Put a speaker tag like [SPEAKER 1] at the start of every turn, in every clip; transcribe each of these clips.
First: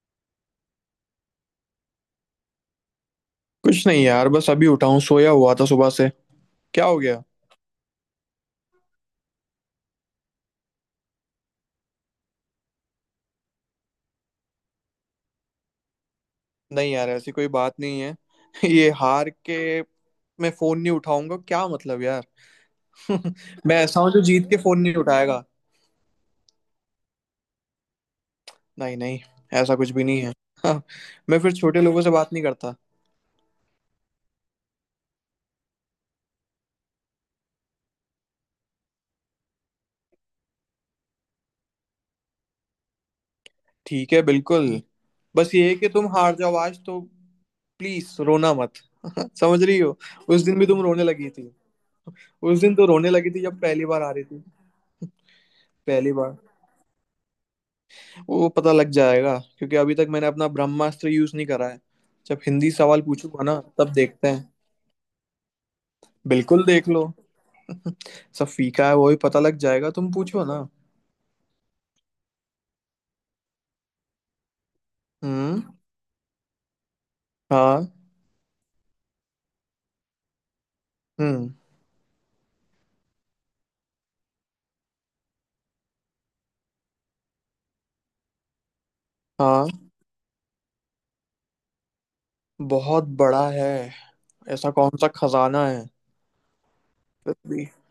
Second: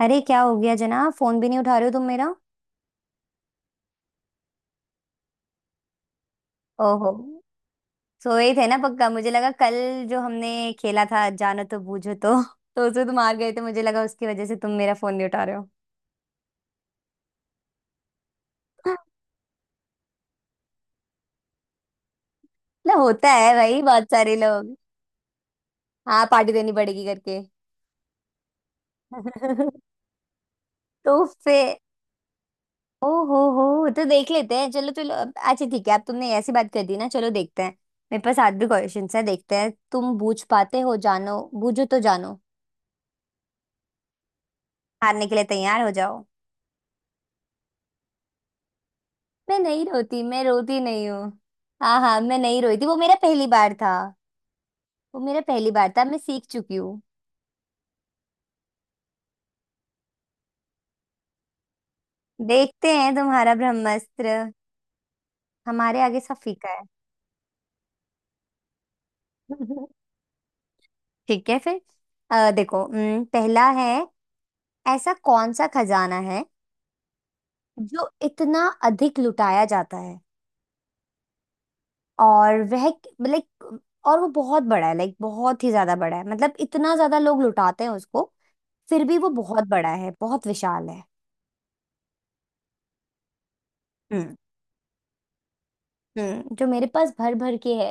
[SPEAKER 1] अरे क्या हो गया जनाब? फोन भी नहीं उठा रहे हो तुम मेरा।
[SPEAKER 2] कुछ नहीं यार, बस अभी उठा हूँ। सोया हुआ था सुबह से। क्या हो
[SPEAKER 1] ओहो,
[SPEAKER 2] गया।
[SPEAKER 1] सोए थे ना पक्का। मुझे लगा कल जो हमने खेला था जानो तो बूझो तो उसमें तुम हार गए थे, मुझे लगा उसकी वजह से तुम मेरा फोन नहीं उठा रहे हो।
[SPEAKER 2] नहीं यार, ऐसी कोई बात नहीं है। ये हार के मैं फोन नहीं उठाऊंगा क्या? मतलब यार।
[SPEAKER 1] ना, होता है भाई,
[SPEAKER 2] मैं ऐसा
[SPEAKER 1] बहुत
[SPEAKER 2] हूँ जो
[SPEAKER 1] सारे
[SPEAKER 2] जीत के
[SPEAKER 1] लोग।
[SPEAKER 2] फोन नहीं उठाएगा।
[SPEAKER 1] हाँ, पार्टी देनी पड़ेगी करके।
[SPEAKER 2] नहीं नहीं, ऐसा कुछ भी नहीं है। हाँ।
[SPEAKER 1] तो
[SPEAKER 2] मैं फिर
[SPEAKER 1] फिर?
[SPEAKER 2] छोटे लोगों से बात नहीं करता।
[SPEAKER 1] ओ हो, तो देख लेते हैं। चलो चलो अच्छा ठीक है, अब तुमने ऐसी बात कर दी ना, चलो देखते हैं। मेरे पास आज भी क्वेश्चन है, देखते हैं तुम बूझ पाते हो। जानो बूझो तो जानो।
[SPEAKER 2] ठीक है बिल्कुल।
[SPEAKER 1] हारने के लिए
[SPEAKER 2] बस ये है
[SPEAKER 1] तैयार
[SPEAKER 2] कि
[SPEAKER 1] हो
[SPEAKER 2] तुम
[SPEAKER 1] जाओ।
[SPEAKER 2] हार जाओ आज तो। प्लीज रोना मत।
[SPEAKER 1] मैं
[SPEAKER 2] समझ रही
[SPEAKER 1] नहीं
[SPEAKER 2] हो।
[SPEAKER 1] रोती,
[SPEAKER 2] उस
[SPEAKER 1] मैं
[SPEAKER 2] दिन भी
[SPEAKER 1] रोती
[SPEAKER 2] तुम रोने
[SPEAKER 1] नहीं
[SPEAKER 2] लगी
[SPEAKER 1] हूँ।
[SPEAKER 2] थी।
[SPEAKER 1] हाँ हाँ, मैं
[SPEAKER 2] उस
[SPEAKER 1] नहीं
[SPEAKER 2] दिन
[SPEAKER 1] रोई
[SPEAKER 2] तो
[SPEAKER 1] थी, वो
[SPEAKER 2] रोने
[SPEAKER 1] मेरा
[SPEAKER 2] लगी थी
[SPEAKER 1] पहली
[SPEAKER 2] जब
[SPEAKER 1] बार
[SPEAKER 2] पहली
[SPEAKER 1] था।
[SPEAKER 2] बार हारी थी।
[SPEAKER 1] वो मेरा पहली बार था,
[SPEAKER 2] पहली
[SPEAKER 1] मैं
[SPEAKER 2] बार।
[SPEAKER 1] सीख चुकी हूँ।
[SPEAKER 2] वो पता लग जाएगा क्योंकि अभी तक मैंने अपना ब्रह्मास्त्र यूज नहीं करा है। जब हिंदी
[SPEAKER 1] देखते
[SPEAKER 2] सवाल
[SPEAKER 1] हैं
[SPEAKER 2] पूछूंगा
[SPEAKER 1] तुम्हारा
[SPEAKER 2] ना, तब देखते
[SPEAKER 1] ब्रह्मास्त्र,
[SPEAKER 2] हैं।
[SPEAKER 1] हमारे आगे सब
[SPEAKER 2] बिल्कुल
[SPEAKER 1] फीका है।
[SPEAKER 2] देख लो। सब फीका है, वो भी पता लग जाएगा। तुम पूछो ना।
[SPEAKER 1] ठीक है फिर। देखो, पहला है, ऐसा कौन
[SPEAKER 2] हम्म।
[SPEAKER 1] सा खजाना है
[SPEAKER 2] हाँ।
[SPEAKER 1] जो इतना अधिक लुटाया जाता है,
[SPEAKER 2] हम्म।
[SPEAKER 1] और वह लाइक और वो बहुत बड़ा है, बहुत ही ज्यादा बड़ा है, मतलब इतना ज्यादा लोग लुटाते हैं उसको फिर भी वो बहुत
[SPEAKER 2] हाँ,
[SPEAKER 1] बड़ा है, बहुत विशाल है।
[SPEAKER 2] बहुत बड़ा है।
[SPEAKER 1] हम्म।
[SPEAKER 2] ऐसा कौन सा खजाना है?
[SPEAKER 1] हम्म, जो मेरे पास भर
[SPEAKER 2] फिर
[SPEAKER 1] भर
[SPEAKER 2] भी।
[SPEAKER 1] के है।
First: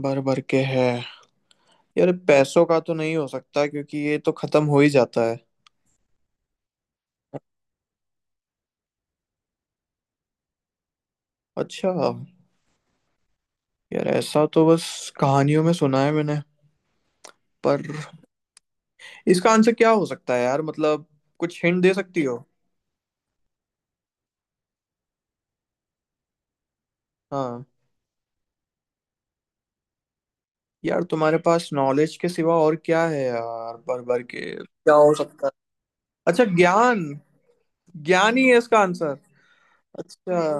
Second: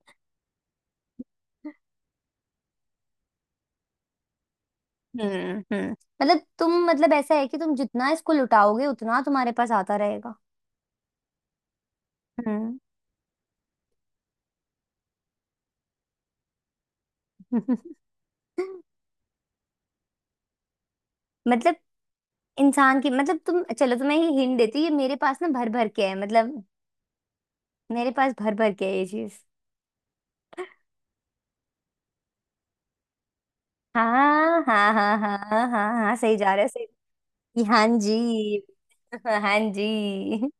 [SPEAKER 2] भर भर के है। यार पैसों का तो नहीं हो सकता क्योंकि ये तो खत्म हो ही जाता है।
[SPEAKER 1] हम्म, मतलब तुम मतलब ऐसा है कि तुम जितना इसको लुटाओगे उतना तुम्हारे पास आता रहेगा।
[SPEAKER 2] अच्छा।
[SPEAKER 1] हम्म।
[SPEAKER 2] यार ऐसा तो बस कहानियों में सुना है मैंने। पर इसका आंसर क्या हो सकता है यार? मतलब कुछ
[SPEAKER 1] मतलब
[SPEAKER 2] हिंट दे सकती हो?
[SPEAKER 1] इंसान की, मतलब तुम चलो तुम्हें ये हिंट देती हूँ, ये मेरे पास ना भर भर के है, मतलब
[SPEAKER 2] हाँ।
[SPEAKER 1] मेरे पास भर भर के है ये चीज।
[SPEAKER 2] यार तुम्हारे पास नॉलेज के सिवा और क्या है यार, भर भर के
[SPEAKER 1] हाँ हाँ
[SPEAKER 2] क्या हो
[SPEAKER 1] हाँ हाँ
[SPEAKER 2] सकता है।
[SPEAKER 1] हाँ। हाँ, सही
[SPEAKER 2] अच्छा
[SPEAKER 1] जा रहे हो,
[SPEAKER 2] ज्ञान।
[SPEAKER 1] सही। हाँ
[SPEAKER 2] ज्ञान ही है
[SPEAKER 1] जी।
[SPEAKER 2] इसका आंसर।
[SPEAKER 1] हाँ
[SPEAKER 2] अच्छा।
[SPEAKER 1] जी।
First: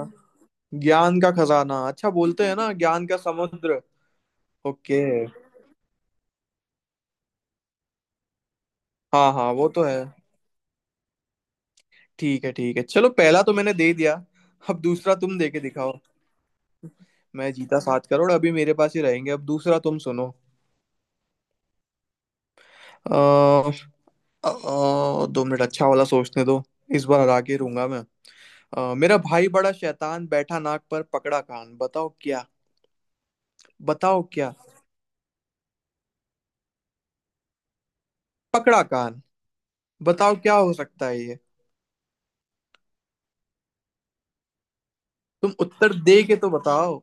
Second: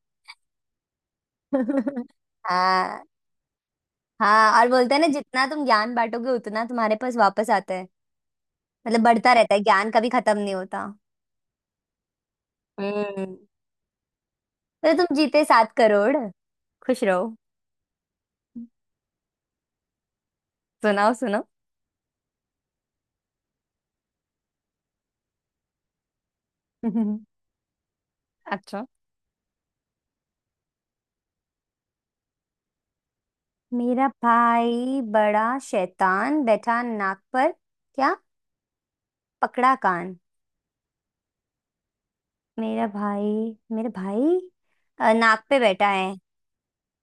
[SPEAKER 2] ज्ञान का खजाना। अच्छा बोलते हैं ना,
[SPEAKER 1] हाँ
[SPEAKER 2] ज्ञान का समुद्र।
[SPEAKER 1] हाँ, और बोलते हैं
[SPEAKER 2] ओके।
[SPEAKER 1] ना जितना तुम ज्ञान बांटोगे उतना तुम्हारे पास वापस आता है। मतलब
[SPEAKER 2] हाँ
[SPEAKER 1] बढ़ता
[SPEAKER 2] हाँ,
[SPEAKER 1] रहता है,
[SPEAKER 2] वो तो
[SPEAKER 1] ज्ञान
[SPEAKER 2] है।
[SPEAKER 1] कभी खत्म नहीं होता।
[SPEAKER 2] ठीक है ठीक है, चलो
[SPEAKER 1] हम्म,
[SPEAKER 2] पहला तो मैंने दे दिया। अब
[SPEAKER 1] तो
[SPEAKER 2] दूसरा
[SPEAKER 1] तुम
[SPEAKER 2] तुम
[SPEAKER 1] जीते
[SPEAKER 2] दे के
[SPEAKER 1] सात
[SPEAKER 2] दिखाओ।
[SPEAKER 1] करोड़ खुश रहो।
[SPEAKER 2] मैं जीता 7 करोड़, अभी मेरे पास ही रहेंगे। अब दूसरा तुम सुनो।
[SPEAKER 1] सुनाओ, सुनो।
[SPEAKER 2] अ, अ, 2 मिनट, अच्छा वाला सोचने दो। इस बार हरा के रूंगा मैं।
[SPEAKER 1] अच्छा।
[SPEAKER 2] मेरा भाई बड़ा शैतान बैठा नाक पर पकड़ा कान। बताओ क्या।
[SPEAKER 1] मेरा
[SPEAKER 2] बताओ क्या।
[SPEAKER 1] भाई बड़ा शैतान, बैठा नाक पर, क्या
[SPEAKER 2] पकड़ा कान।
[SPEAKER 1] पकड़ा? कान।
[SPEAKER 2] बताओ क्या हो सकता है ये।
[SPEAKER 1] मेरा भाई नाक
[SPEAKER 2] तुम
[SPEAKER 1] पे बैठा
[SPEAKER 2] उत्तर
[SPEAKER 1] है।
[SPEAKER 2] दे के तो बताओ।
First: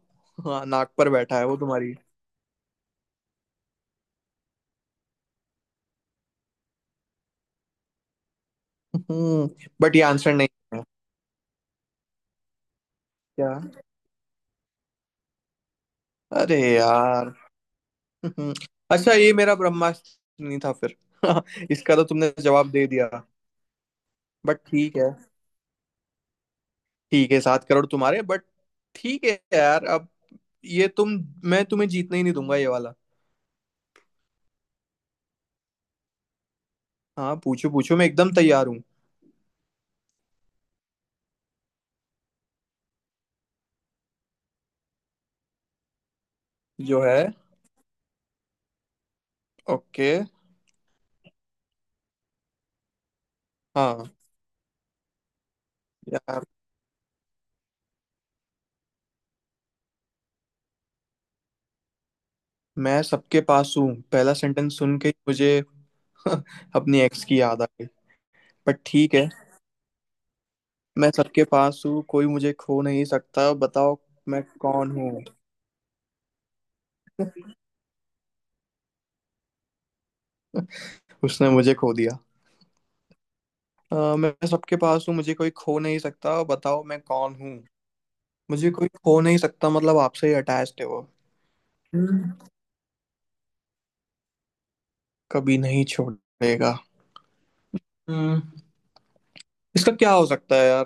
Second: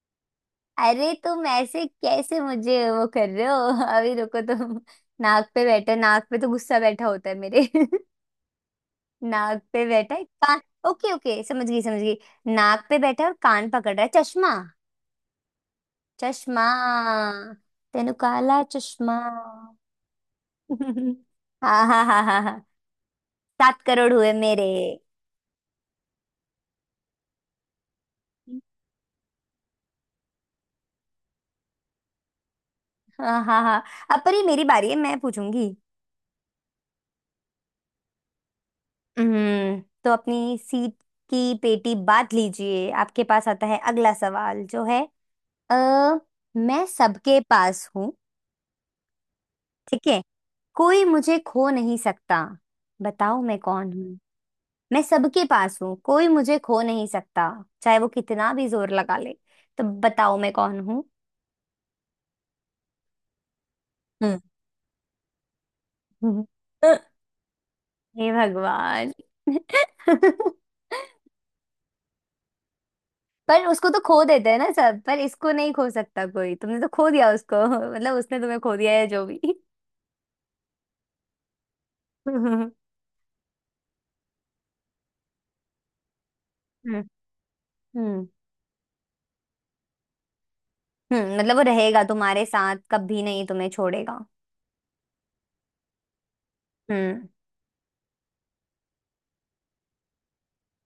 [SPEAKER 2] हाँ नाक पर
[SPEAKER 1] अरे
[SPEAKER 2] बैठा है
[SPEAKER 1] तुम
[SPEAKER 2] वो
[SPEAKER 1] ऐसे
[SPEAKER 2] तुम्हारी।
[SPEAKER 1] कैसे मुझे वो कर रहे हो? अभी रुको तुम। नाक पे बैठा, नाक पे तो गुस्सा बैठा होता है मेरे।
[SPEAKER 2] हम्म।
[SPEAKER 1] नाक पे
[SPEAKER 2] बट ये
[SPEAKER 1] बैठा है
[SPEAKER 2] आंसर नहीं
[SPEAKER 1] कान।
[SPEAKER 2] है
[SPEAKER 1] ओके ओके, समझ गई समझ गई। नाक पे बैठा है और
[SPEAKER 2] क्या?
[SPEAKER 1] कान पकड़ रहा है, चश्मा।
[SPEAKER 2] अरे
[SPEAKER 1] चश्मा,
[SPEAKER 2] यार।
[SPEAKER 1] तेनु
[SPEAKER 2] हम्म,
[SPEAKER 1] काला
[SPEAKER 2] अच्छा,
[SPEAKER 1] चश्मा।
[SPEAKER 2] ये मेरा ब्रह्मास्त्र नहीं था फिर।
[SPEAKER 1] हाँ
[SPEAKER 2] इसका तो
[SPEAKER 1] हाँ हाँ
[SPEAKER 2] तुमने
[SPEAKER 1] हाँ हाँ।
[SPEAKER 2] जवाब दे दिया।
[SPEAKER 1] सात करोड़ हुए
[SPEAKER 2] बट
[SPEAKER 1] मेरे।
[SPEAKER 2] ठीक है। ठीक है, 7 करोड़ तुम्हारे, बट ठीक है यार। अब ये तुम मैं तुम्हें जीतने ही नहीं दूंगा ये वाला।
[SPEAKER 1] हाँ हाँ हाँ, अब पर ये मेरी बारी है, मैं पूछूंगी।
[SPEAKER 2] हाँ पूछो पूछो, मैं एकदम तैयार हूँ।
[SPEAKER 1] हम्म, तो अपनी सीट की पेटी बांध लीजिए, आपके पास आता है अगला सवाल। जो है अ मैं
[SPEAKER 2] जो है।
[SPEAKER 1] सबके पास हूँ, ठीक
[SPEAKER 2] ओके।
[SPEAKER 1] है, कोई मुझे खो नहीं सकता, बताओ मैं कौन
[SPEAKER 2] हाँ
[SPEAKER 1] हूँ? मैं सबके पास हूँ, कोई
[SPEAKER 2] यार,
[SPEAKER 1] मुझे खो नहीं सकता, चाहे वो कितना भी जोर लगा ले, तो बताओ मैं कौन हूँ?
[SPEAKER 2] मैं सबके पास हूँ पहला
[SPEAKER 1] हम्म।
[SPEAKER 2] सेंटेंस सुन के ही मुझे अपनी एक्स की याद आ गई।
[SPEAKER 1] हे
[SPEAKER 2] पर
[SPEAKER 1] भगवान।
[SPEAKER 2] ठीक है। मैं सबके पास हूँ, कोई मुझे खो नहीं सकता,
[SPEAKER 1] पर उसको
[SPEAKER 2] बताओ
[SPEAKER 1] तो खो
[SPEAKER 2] मैं
[SPEAKER 1] देते हैं ना
[SPEAKER 2] कौन
[SPEAKER 1] सब, पर
[SPEAKER 2] हूँ।
[SPEAKER 1] इसको नहीं खो सकता कोई। तुमने तो खो दिया उसको, मतलब उसने तुम्हें खो दिया है जो भी।
[SPEAKER 2] उसने मुझे खो दिया।
[SPEAKER 1] हम्म
[SPEAKER 2] मैं सबके पास हूँ, मुझे कोई खो नहीं सकता, बताओ मैं कौन हूँ।
[SPEAKER 1] हम्म
[SPEAKER 2] मुझे कोई खो नहीं सकता, मतलब आपसे ही अटैच्ड है वो।
[SPEAKER 1] मतलब वो रहेगा
[SPEAKER 2] हम्म।
[SPEAKER 1] तुम्हारे साथ, कभी नहीं तुम्हें छोड़ेगा।
[SPEAKER 2] कभी नहीं छोड़ेगा।
[SPEAKER 1] हम्म,
[SPEAKER 2] हम्म। इसका क्या हो सकता है यार?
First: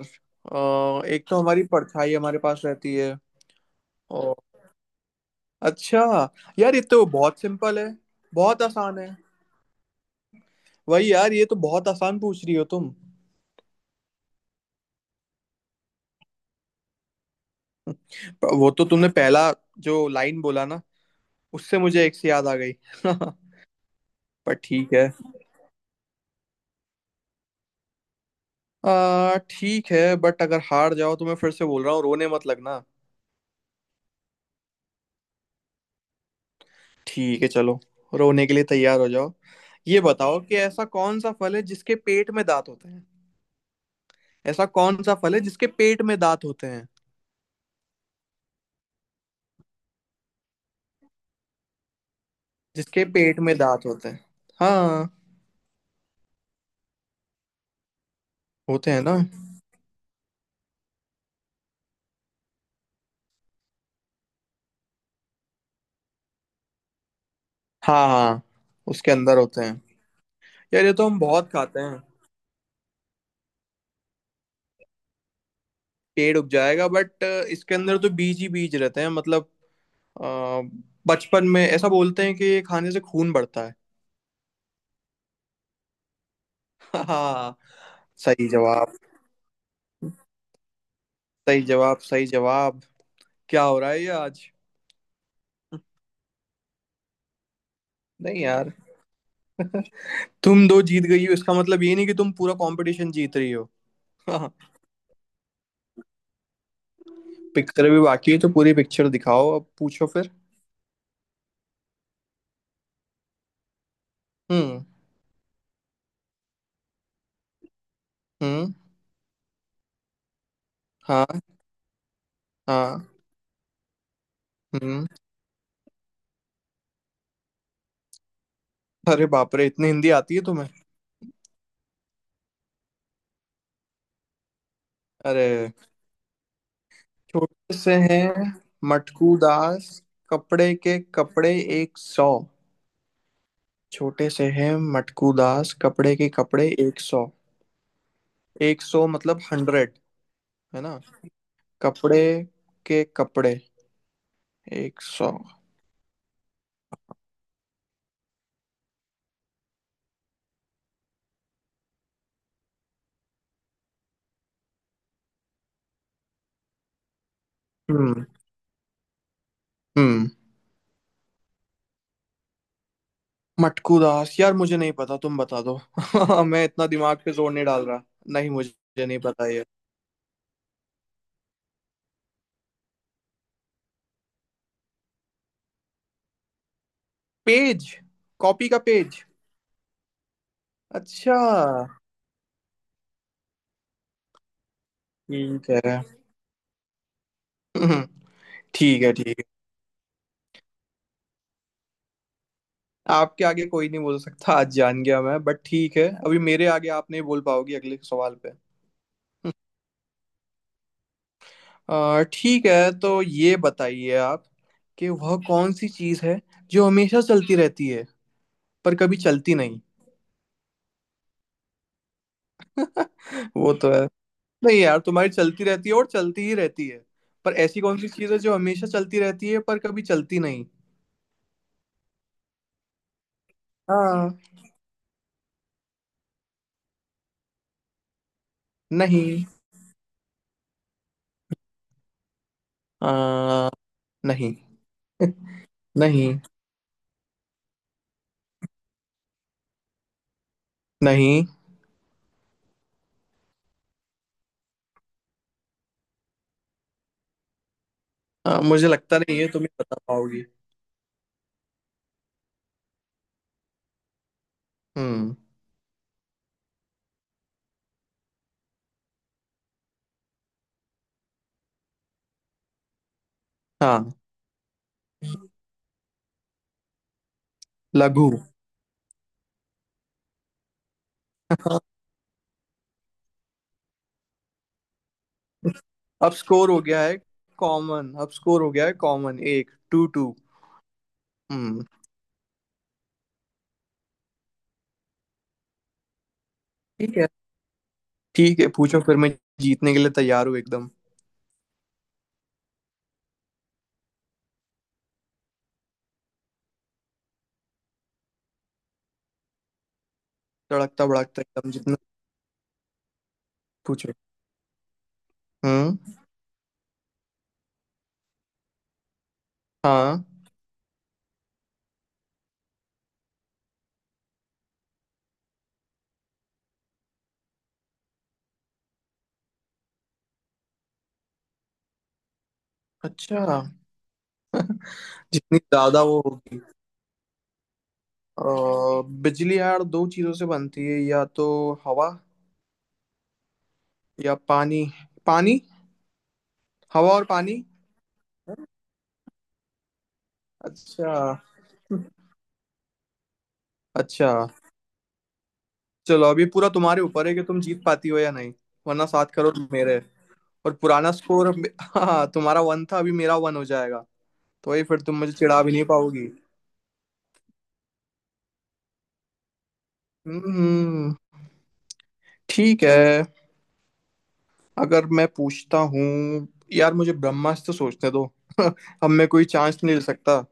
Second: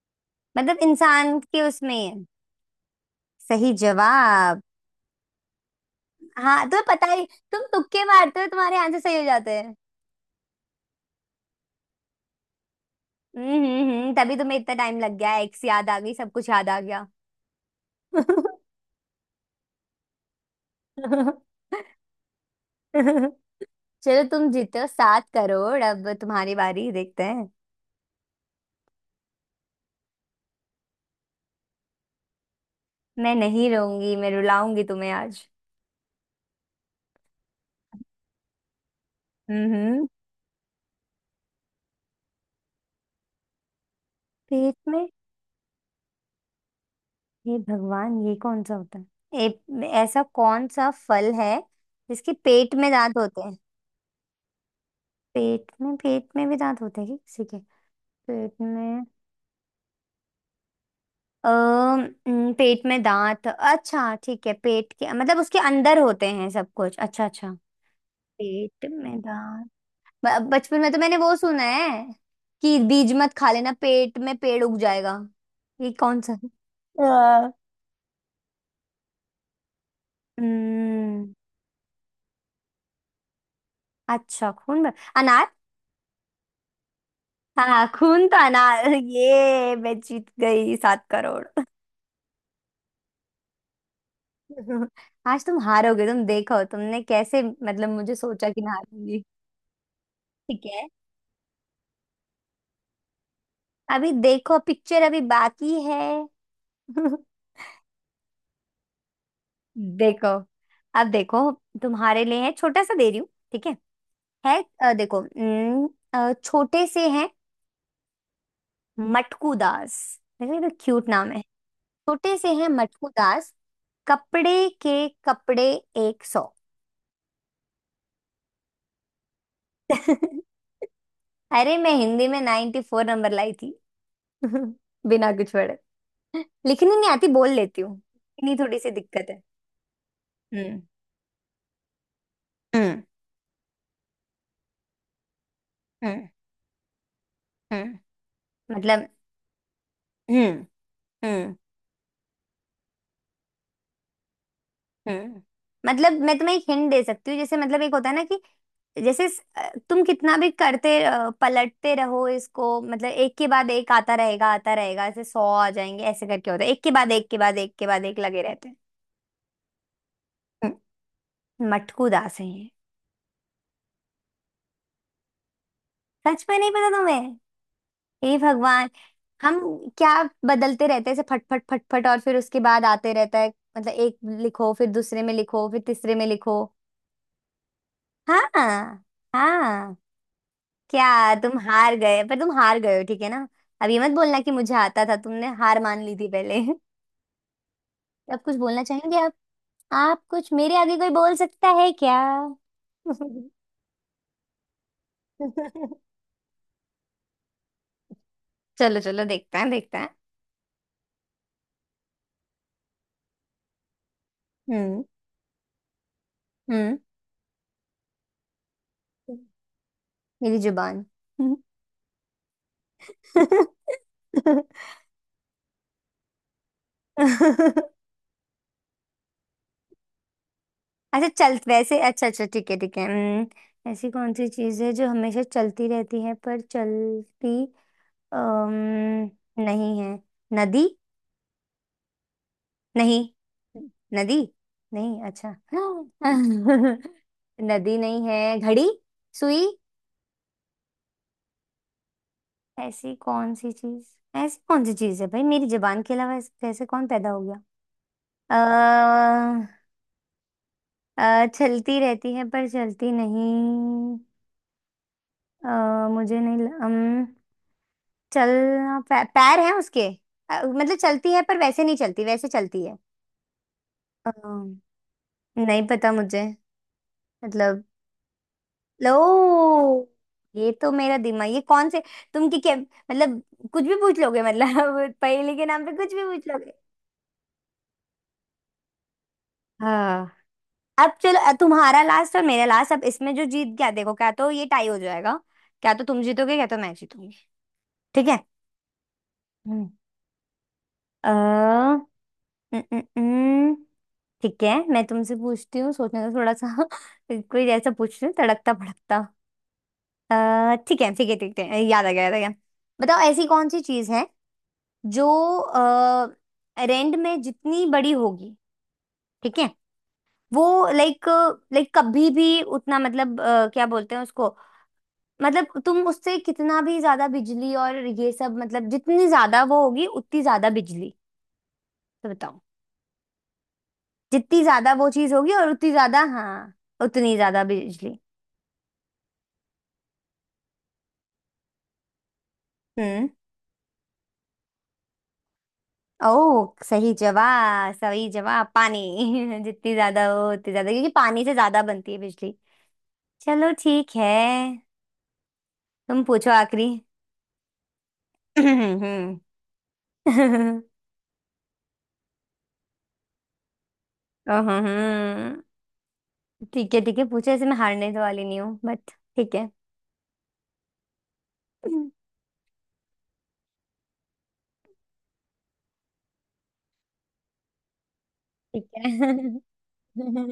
[SPEAKER 1] मतलब
[SPEAKER 2] एक
[SPEAKER 1] इंसान
[SPEAKER 2] तो
[SPEAKER 1] के
[SPEAKER 2] हमारी
[SPEAKER 1] उसमें ही
[SPEAKER 2] परछाई
[SPEAKER 1] है।
[SPEAKER 2] हमारे पास रहती है।
[SPEAKER 1] सही
[SPEAKER 2] और
[SPEAKER 1] जवाब।
[SPEAKER 2] अच्छा।
[SPEAKER 1] हाँ,
[SPEAKER 2] यार ये
[SPEAKER 1] तुम्हें
[SPEAKER 2] तो
[SPEAKER 1] पता ही।
[SPEAKER 2] बहुत
[SPEAKER 1] तुम
[SPEAKER 2] सिंपल है,
[SPEAKER 1] तुक्के मारते हो,
[SPEAKER 2] बहुत
[SPEAKER 1] तुम्हारे
[SPEAKER 2] आसान
[SPEAKER 1] आंसर सही
[SPEAKER 2] है।
[SPEAKER 1] हो जाते हैं।
[SPEAKER 2] वही यार, ये तो बहुत आसान पूछ रही हो तुम।
[SPEAKER 1] तभी तुम्हें इतना टाइम लग गया, एक्स याद आ गई, सब कुछ याद आ गया।
[SPEAKER 2] पर वो तो तुमने पहला जो लाइन बोला ना, उससे मुझे एक से याद आ गई।
[SPEAKER 1] चलो तुम
[SPEAKER 2] पर
[SPEAKER 1] जीते हो
[SPEAKER 2] ठीक है।
[SPEAKER 1] 7 करोड़, अब तुम्हारी बारी देखते हैं।
[SPEAKER 2] आ ठीक है, बट अगर हार जाओ तो मैं फिर से बोल रहा हूँ, रोने मत लगना।
[SPEAKER 1] मैं नहीं रहूंगी, मैं रुलाऊंगी तुम्हें आज।
[SPEAKER 2] ठीक है चलो, रोने के लिए तैयार हो जाओ।
[SPEAKER 1] हम्म
[SPEAKER 2] ये
[SPEAKER 1] हम्म।
[SPEAKER 2] बताओ कि ऐसा कौन सा फल है जिसके पेट में दांत होते। ऐसा
[SPEAKER 1] पेट
[SPEAKER 2] कौन
[SPEAKER 1] में?
[SPEAKER 2] सा फल है जिसके पेट में दांत होते हैं?
[SPEAKER 1] हे भगवान, ये कौन सा होता है? ए, ऐसा कौन सा फल है जिसके पेट में
[SPEAKER 2] जिसके
[SPEAKER 1] दांत
[SPEAKER 2] पेट
[SPEAKER 1] होते
[SPEAKER 2] में
[SPEAKER 1] हैं?
[SPEAKER 2] दांत होते हैं। हाँ।
[SPEAKER 1] पेट में, पेट में भी दांत होते हैं क्या किसी के? पेट
[SPEAKER 2] होते हैं
[SPEAKER 1] में
[SPEAKER 2] ना।
[SPEAKER 1] अ, न, पेट में दांत, अच्छा ठीक है, पेट के मतलब उसके अंदर होते हैं सब कुछ, अच्छा अच्छा।
[SPEAKER 2] हाँ हाँ,
[SPEAKER 1] पेट
[SPEAKER 2] उसके
[SPEAKER 1] में
[SPEAKER 2] अंदर होते
[SPEAKER 1] दांत,
[SPEAKER 2] हैं।
[SPEAKER 1] बचपन
[SPEAKER 2] यार
[SPEAKER 1] में
[SPEAKER 2] ये
[SPEAKER 1] तो
[SPEAKER 2] तो
[SPEAKER 1] मैंने
[SPEAKER 2] हम
[SPEAKER 1] वो
[SPEAKER 2] बहुत
[SPEAKER 1] सुना
[SPEAKER 2] खाते
[SPEAKER 1] है
[SPEAKER 2] हैं।
[SPEAKER 1] कि बीज मत खा लेना पेट में पेड़ उग जाएगा। ये कौन सा
[SPEAKER 2] पेड़
[SPEAKER 1] है?
[SPEAKER 2] उग जाएगा, बट
[SPEAKER 1] हाँ,
[SPEAKER 2] इसके अंदर तो बीज ही बीज रहते हैं मतलब। अ,
[SPEAKER 1] हम्म,
[SPEAKER 2] बचपन में ऐसा बोलते हैं कि ये खाने से खून बढ़ता है।
[SPEAKER 1] अच्छा खून में, अनार।
[SPEAKER 2] हाँ हाँ।
[SPEAKER 1] हाँ, खून तो
[SPEAKER 2] सही
[SPEAKER 1] अनार,
[SPEAKER 2] जवाब।
[SPEAKER 1] ये मैं जीत गई सात
[SPEAKER 2] सही
[SPEAKER 1] करोड़
[SPEAKER 2] जवाब सही जवाब। क्या हो रहा है ये आज।
[SPEAKER 1] आज तुम हारोगे, तुम देखो, तुमने कैसे मतलब मुझे
[SPEAKER 2] नहीं
[SPEAKER 1] सोचा कि मैं
[SPEAKER 2] यार,
[SPEAKER 1] हारूंगी। ठीक
[SPEAKER 2] तुम दो
[SPEAKER 1] है,
[SPEAKER 2] जीत गई हो, इसका मतलब ये नहीं कि तुम पूरा कंपटीशन जीत रही हो।
[SPEAKER 1] अभी देखो पिक्चर अभी बाकी है।
[SPEAKER 2] पिक्चर भी बाकी है, तो पूरी पिक्चर दिखाओ। अब पूछो
[SPEAKER 1] देखो,
[SPEAKER 2] फिर।
[SPEAKER 1] अब देखो, तुम्हारे लिए है छोटा सा दे रही हूँ ठीक है। है
[SPEAKER 2] हम्म।
[SPEAKER 1] देखो न, छोटे से हैं
[SPEAKER 2] हम्म।
[SPEAKER 1] मटकू दास, देखो ये तो क्यूट नाम
[SPEAKER 2] हाँ।
[SPEAKER 1] है। छोटे से हैं
[SPEAKER 2] हाँ।
[SPEAKER 1] मटकू दास, कपड़े
[SPEAKER 2] हम्म।
[SPEAKER 1] के कपड़े 100।
[SPEAKER 2] अरे बाप रे, इतनी हिंदी आती है तुम्हें।
[SPEAKER 1] अरे, मैं हिंदी में 94 नंबर लाई थी। बिना कुछ
[SPEAKER 2] अरे।
[SPEAKER 1] पढ़े। लिखनी नहीं आती, बोल
[SPEAKER 2] छोटे
[SPEAKER 1] लेती
[SPEAKER 2] से
[SPEAKER 1] हूँ,
[SPEAKER 2] हैं
[SPEAKER 1] इतनी थोड़ी सी दिक्कत
[SPEAKER 2] मटकू
[SPEAKER 1] है।
[SPEAKER 2] दास, कपड़े
[SPEAKER 1] हम्म
[SPEAKER 2] के कपड़े 100।
[SPEAKER 1] हम्म
[SPEAKER 2] छोटे से हैं मटकू दास, कपड़े
[SPEAKER 1] हम्म
[SPEAKER 2] के कपड़े एक सौ।
[SPEAKER 1] हम्म,
[SPEAKER 2] एक सौ
[SPEAKER 1] मतलब
[SPEAKER 2] मतलब हंड्रेड,
[SPEAKER 1] हम्म
[SPEAKER 2] है ना।
[SPEAKER 1] हम्म
[SPEAKER 2] कपड़े के कपड़े 100।
[SPEAKER 1] हम्म, मतलब मैं तुम्हें एक हिंट दे सकती हूँ। जैसे मतलब एक होता है ना कि जैसे तुम कितना भी करते पलटते रहो इसको, मतलब एक के बाद एक आता रहेगा आता रहेगा, ऐसे सौ आ जाएंगे ऐसे करके होता है, एक के बाद एक के बाद एक के बाद एक
[SPEAKER 2] हम्म।
[SPEAKER 1] लगे रहते हैं।
[SPEAKER 2] हम्म।
[SPEAKER 1] हम्म। मटकू दास है ये।
[SPEAKER 2] मटकू दास, यार मुझे नहीं पता, तुम बता दो।
[SPEAKER 1] सच में
[SPEAKER 2] मैं
[SPEAKER 1] नहीं
[SPEAKER 2] इतना
[SPEAKER 1] पता
[SPEAKER 2] दिमाग पे
[SPEAKER 1] तुम्हें?
[SPEAKER 2] जोर नहीं डाल रहा।
[SPEAKER 1] हे
[SPEAKER 2] नहीं,
[SPEAKER 1] भगवान।
[SPEAKER 2] मुझे नहीं पता
[SPEAKER 1] हम,
[SPEAKER 2] ये।
[SPEAKER 1] क्या? बदलते रहते हैं ऐसे फट फट फट फट और फिर उसके बाद आते रहता है, मतलब एक लिखो फिर दूसरे में लिखो फिर तीसरे में लिखो।
[SPEAKER 2] पेज। कॉपी का
[SPEAKER 1] हाँ,
[SPEAKER 2] पेज।
[SPEAKER 1] हाँ, क्या
[SPEAKER 2] अच्छा।
[SPEAKER 1] तुम हार गए? पर तुम हार गए हो ठीक है ना, अब ये मत बोलना कि मुझे आता था, तुमने
[SPEAKER 2] ठीक
[SPEAKER 1] हार
[SPEAKER 2] है।
[SPEAKER 1] मान ली थी पहले।
[SPEAKER 2] हम्म,
[SPEAKER 1] अब कुछ बोलना
[SPEAKER 2] ठीक है
[SPEAKER 1] चाहेंगे आप?
[SPEAKER 2] ठीक है।
[SPEAKER 1] आप, कुछ मेरे आगे कोई बोल सकता है क्या?
[SPEAKER 2] आपके आगे कोई नहीं बोल सकता, आज जान गया मैं, बट ठीक है। अभी मेरे आगे आप नहीं बोल पाओगी अगले सवाल पे।
[SPEAKER 1] चलो चलो, देखते हैं देखते हैं।
[SPEAKER 2] ठीक है, तो ये बताइए आप
[SPEAKER 1] हम्म
[SPEAKER 2] कि वह कौन सी चीज है जो
[SPEAKER 1] हम्म,
[SPEAKER 2] हमेशा चलती रहती है पर कभी चलती नहीं।
[SPEAKER 1] मेरी जुबान।
[SPEAKER 2] वो तो है। नहीं यार, तुम्हारी चलती रहती है और चलती ही रहती है। पर ऐसी कौन सी चीज है जो हमेशा चलती रहती है पर कभी चलती नहीं?
[SPEAKER 1] अच्छा चल, वैसे अच्छा अच्छा, ठीक है ठीक है, ऐसी
[SPEAKER 2] हाँ।
[SPEAKER 1] कौन सी चीज है जो हमेशा चलती रहती है पर चलती
[SPEAKER 2] नहीं।
[SPEAKER 1] नहीं है। नदी? नहीं,
[SPEAKER 2] आ,
[SPEAKER 1] नदी।
[SPEAKER 2] नहीं।
[SPEAKER 1] नहीं अच्छा,
[SPEAKER 2] नहीं
[SPEAKER 1] नदी नहीं है, घड़ी, सुई?
[SPEAKER 2] नहीं।
[SPEAKER 1] ऐसी कौन सी चीज, ऐसी कौन सी चीज है भाई, मेरी जुबान के अलावा ऐसे कैसे कौन पैदा हो गया?
[SPEAKER 2] हाँ मुझे लगता
[SPEAKER 1] अ
[SPEAKER 2] नहीं है तुम ही बता पाओगी।
[SPEAKER 1] चलती रहती है पर चलती नहीं।
[SPEAKER 2] हम्म।
[SPEAKER 1] मुझे नहीं चलना पैर है उसके। मतलब चलती है पर वैसे नहीं चलती, वैसे चलती है।
[SPEAKER 2] हाँ।
[SPEAKER 1] अ, नहीं पता मुझे मतलब।
[SPEAKER 2] लघु।
[SPEAKER 1] लो, ये तो मेरा दिमाग, ये
[SPEAKER 2] हाँ।
[SPEAKER 1] कौन से तुम की क्या मतलब, कुछ भी पूछ लोगे मतलब। पहेली के नाम पे कुछ भी
[SPEAKER 2] अब
[SPEAKER 1] पूछ
[SPEAKER 2] स्कोर
[SPEAKER 1] लोगे।
[SPEAKER 2] हो गया है अब स्कोर हो गया है कॉमन एक टू टू।
[SPEAKER 1] हाँ, अब चलो,
[SPEAKER 2] हम्म।
[SPEAKER 1] तुम्हारा लास्ट और मेरा लास्ट, अब इसमें जो जीत गया देखो, क्या तो ये टाई हो जाएगा, क्या तो तुम जीतोगे, क्या तो मैं
[SPEAKER 2] ठीक है
[SPEAKER 1] जीतूंगी। ठीक है।
[SPEAKER 2] ठीक है, पूछो फिर। मैं
[SPEAKER 1] हम्म,
[SPEAKER 2] जीतने के लिए तैयार हूँ एकदम।
[SPEAKER 1] अ, न, न, न, ठीक है, मैं तुमसे पूछती हूँ, सोचने का थोड़ा सा। कोई ऐसा पूछ रही, तड़कता भड़कता। ठीक
[SPEAKER 2] तड़कता
[SPEAKER 1] है ठीक है
[SPEAKER 2] भड़कता
[SPEAKER 1] ठीक
[SPEAKER 2] एकदम
[SPEAKER 1] है,
[SPEAKER 2] जितना।
[SPEAKER 1] याद आ गया याद आ गया। बताओ ऐसी कौन सी चीज
[SPEAKER 2] पूछो।
[SPEAKER 1] है जो
[SPEAKER 2] हम्म।
[SPEAKER 1] रेंट में जितनी बड़ी होगी, ठीक है,
[SPEAKER 2] हाँ।
[SPEAKER 1] वो लाइक लाइक कभी भी उतना, मतलब क्या बोलते हैं उसको, मतलब तुम उससे कितना भी ज्यादा बिजली और ये सब, मतलब जितनी ज्यादा वो होगी उतनी ज्यादा बिजली, तो बताओ
[SPEAKER 2] अच्छा।
[SPEAKER 1] जितनी ज्यादा वो चीज होगी
[SPEAKER 2] जितनी
[SPEAKER 1] और उतनी
[SPEAKER 2] ज्यादा वो
[SPEAKER 1] ज्यादा। हाँ,
[SPEAKER 2] होगी।
[SPEAKER 1] उतनी ज्यादा बिजली।
[SPEAKER 2] अ, बिजली यार दो चीजों से बनती है, या तो हवा
[SPEAKER 1] हम्म।
[SPEAKER 2] या पानी। पानी।
[SPEAKER 1] ओ,
[SPEAKER 2] हवा
[SPEAKER 1] सही
[SPEAKER 2] और पानी।
[SPEAKER 1] जवाब सही जवाब, पानी। जितनी ज्यादा हो उतनी ज्यादा, क्योंकि
[SPEAKER 2] अच्छा।
[SPEAKER 1] पानी से ज्यादा बनती है बिजली। चलो ठीक है।
[SPEAKER 2] अच्छा
[SPEAKER 1] तुम
[SPEAKER 2] चलो, अभी
[SPEAKER 1] पूछो
[SPEAKER 2] पूरा
[SPEAKER 1] आखिरी।
[SPEAKER 2] तुम्हारे ऊपर है कि तुम जीत पाती हो या नहीं। वरना सात
[SPEAKER 1] हम्म।
[SPEAKER 2] करोड़ मेरे हैं। और पुराना स्कोर। हाँ तुम्हारा वन था, अभी मेरा वन हो जाएगा। तो वही, फिर तुम मुझे
[SPEAKER 1] अहं,
[SPEAKER 2] चिढ़ा भी नहीं पाओगी।
[SPEAKER 1] ठीक है ठीक है, पूछो, ऐसे मैं हारने तो वाली नहीं हूँ बट ठीक है
[SPEAKER 2] हम्म। ठीक है। अगर मैं पूछता हूँ। यार मुझे ब्रह्मास्त्र सोचने दो।
[SPEAKER 1] ठीक
[SPEAKER 2] अब
[SPEAKER 1] है।
[SPEAKER 2] मैं कोई चांस नहीं ले सकता।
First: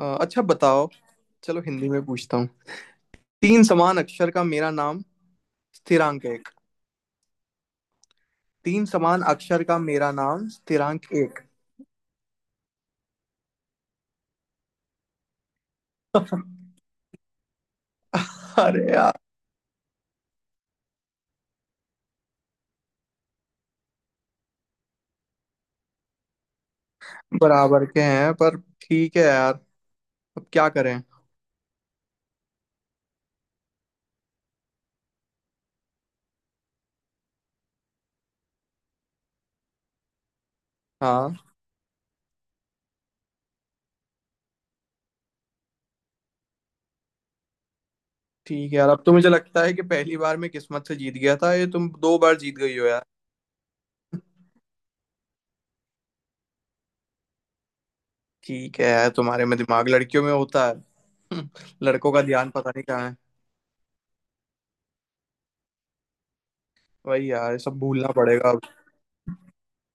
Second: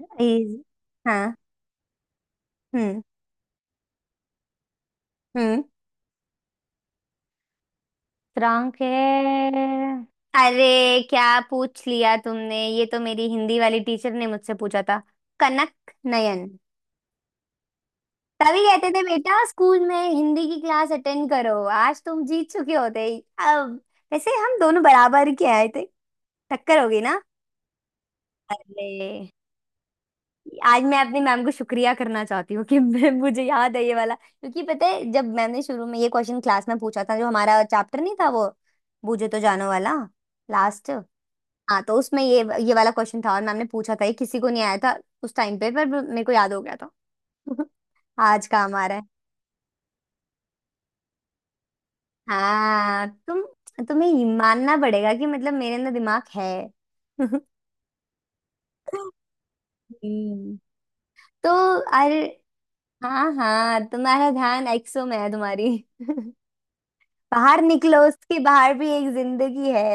[SPEAKER 2] अच्छा
[SPEAKER 1] इस-
[SPEAKER 2] बताओ।
[SPEAKER 1] हाँ।
[SPEAKER 2] चलो हिंदी में पूछता हूँ।
[SPEAKER 1] हम्म
[SPEAKER 2] तीन समान अक्षर का मेरा नाम
[SPEAKER 1] हम्म।
[SPEAKER 2] स्थिरांक एक।
[SPEAKER 1] फ्रांक
[SPEAKER 2] तीन समान
[SPEAKER 1] है?
[SPEAKER 2] अक्षर का मेरा नाम
[SPEAKER 1] अरे
[SPEAKER 2] स्थिरांक
[SPEAKER 1] क्या
[SPEAKER 2] एक।
[SPEAKER 1] पूछ लिया तुमने, ये तो मेरी हिंदी वाली टीचर ने मुझसे पूछा था। कनक नयन। तभी
[SPEAKER 2] अरे।
[SPEAKER 1] कहते थे बेटा स्कूल में हिंदी की क्लास अटेंड करो, आज तुम जीत चुके होते। अब वैसे हम दोनों बराबर के आए थे, टक्कर होगी ना।
[SPEAKER 2] बराबर के हैं पर। ठीक है
[SPEAKER 1] अरे,
[SPEAKER 2] यार, अब क्या
[SPEAKER 1] आज
[SPEAKER 2] करें।
[SPEAKER 1] मैं अपनी मैम को शुक्रिया करना चाहती हूँ कि मुझे याद है ये वाला। क्योंकि पता है जब मैम ने शुरू में ये क्वेश्चन क्लास में पूछा था जो हमारा चैप्टर नहीं था वो, बूझे तो जानो वाला लास्ट।
[SPEAKER 2] हाँ।
[SPEAKER 1] हाँ, तो उसमें ये वाला क्वेश्चन था, और मैम ने पूछा था, ये किसी को नहीं आया था उस टाइम पे पर मेरे को याद हो गया था। आज
[SPEAKER 2] ठीक
[SPEAKER 1] काम
[SPEAKER 2] है
[SPEAKER 1] आ
[SPEAKER 2] यार,
[SPEAKER 1] रहा
[SPEAKER 2] अब
[SPEAKER 1] है।
[SPEAKER 2] तो मुझे लगता है कि पहली बार मैं किस्मत से जीत गया था ये। तुम दो बार जीत गई हो यार।
[SPEAKER 1] हाँ तुम, तुम्हें ये मानना पड़ेगा कि मतलब मेरे अंदर दिमाग है।
[SPEAKER 2] ठीक है यार, तुम्हारे में दिमाग, लड़कियों में
[SPEAKER 1] हम्म।
[SPEAKER 2] होता है।
[SPEAKER 1] तो
[SPEAKER 2] लड़कों
[SPEAKER 1] अरे,
[SPEAKER 2] का ध्यान पता नहीं कहाँ है।
[SPEAKER 1] हाँ हाँ, तुम्हारा ध्यान एक्सो में है तुम्हारी।
[SPEAKER 2] वही यार, ये
[SPEAKER 1] बाहर
[SPEAKER 2] सब
[SPEAKER 1] निकलो,
[SPEAKER 2] भूलना
[SPEAKER 1] उसके
[SPEAKER 2] पड़ेगा अब।
[SPEAKER 1] बाहर भी एक जिंदगी है।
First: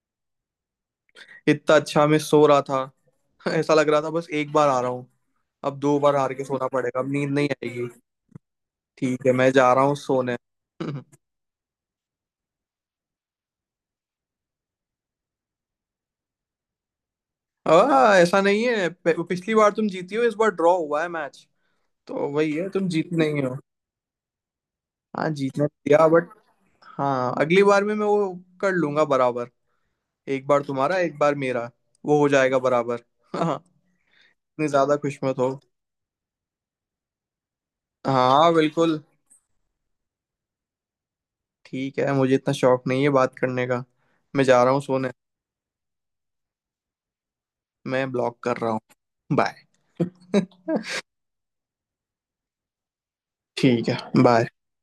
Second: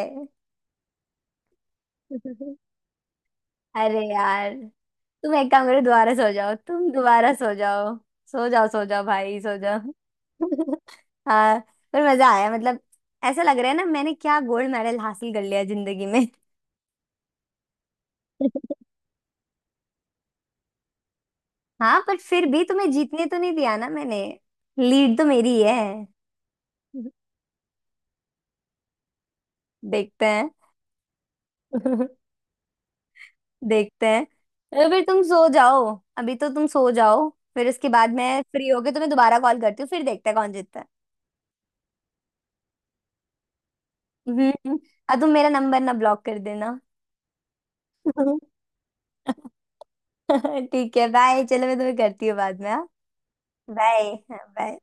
[SPEAKER 2] इतना अच्छा मैं सो रहा था। ऐसा लग
[SPEAKER 1] अरे
[SPEAKER 2] रहा था बस, एक
[SPEAKER 1] यार,
[SPEAKER 2] बार आ रहा हूँ।
[SPEAKER 1] तुम एक काम
[SPEAKER 2] अब
[SPEAKER 1] करो,
[SPEAKER 2] दो
[SPEAKER 1] दोबारा
[SPEAKER 2] बार
[SPEAKER 1] सो
[SPEAKER 2] हार के
[SPEAKER 1] जाओ,
[SPEAKER 2] सोना
[SPEAKER 1] तुम
[SPEAKER 2] पड़ेगा, अब नींद
[SPEAKER 1] दोबारा
[SPEAKER 2] नहीं
[SPEAKER 1] सो
[SPEAKER 2] आएगी।
[SPEAKER 1] जाओ। सो जाओ सो जाओ
[SPEAKER 2] ठीक है,
[SPEAKER 1] भाई,
[SPEAKER 2] मैं
[SPEAKER 1] सो
[SPEAKER 2] जा
[SPEAKER 1] जाओ।
[SPEAKER 2] रहा हूँ सोने।
[SPEAKER 1] हाँ, पर मजा आया, मतलब ऐसा लग रहा है ना मैंने क्या गोल्ड मेडल हासिल कर लिया जिंदगी में।
[SPEAKER 2] ऐसा नहीं है। पिछली बार तुम जीती हो, इस बार ड्रॉ हुआ है मैच।
[SPEAKER 1] हाँ, पर
[SPEAKER 2] तो
[SPEAKER 1] फिर
[SPEAKER 2] वही
[SPEAKER 1] भी
[SPEAKER 2] है, तुम
[SPEAKER 1] तुम्हें
[SPEAKER 2] जीत
[SPEAKER 1] जीतने तो
[SPEAKER 2] नहीं
[SPEAKER 1] नहीं
[SPEAKER 2] हो।
[SPEAKER 1] दिया ना मैंने, लीड तो
[SPEAKER 2] हाँ
[SPEAKER 1] मेरी ही
[SPEAKER 2] जीतने
[SPEAKER 1] है।
[SPEAKER 2] दिया, बट हाँ अगली बार में मैं वो कर लूंगा बराबर।
[SPEAKER 1] देखते
[SPEAKER 2] एक
[SPEAKER 1] हैं।
[SPEAKER 2] बार तुम्हारा, एक बार मेरा, वो हो जाएगा बराबर। हाँ।
[SPEAKER 1] देखते हैं,
[SPEAKER 2] इतनी
[SPEAKER 1] तो
[SPEAKER 2] ज्यादा
[SPEAKER 1] फिर
[SPEAKER 2] खुश
[SPEAKER 1] तुम
[SPEAKER 2] मत
[SPEAKER 1] सो
[SPEAKER 2] हो।
[SPEAKER 1] जाओ। अभी तो तुम सो जाओ, फिर उसके बाद मैं
[SPEAKER 2] हाँ
[SPEAKER 1] फ्री होके
[SPEAKER 2] बिल्कुल।
[SPEAKER 1] तुम्हें दोबारा कॉल करती हूँ, फिर देखते हैं कौन जीतता है।
[SPEAKER 2] ठीक है, मुझे इतना शौक नहीं है बात करने का। मैं जा रहा
[SPEAKER 1] हम्म।
[SPEAKER 2] हूँ सोने।
[SPEAKER 1] और तुम मेरा नंबर ना ब्लॉक कर देना।
[SPEAKER 2] मैं ब्लॉक कर रहा हूँ। बाय।
[SPEAKER 1] ठीक है बाय, चलो मैं तुम्हें करती हूँ बाद में। हाँ,
[SPEAKER 2] ठीक है
[SPEAKER 1] बाय। हाँ,
[SPEAKER 2] बाय।
[SPEAKER 1] बाय।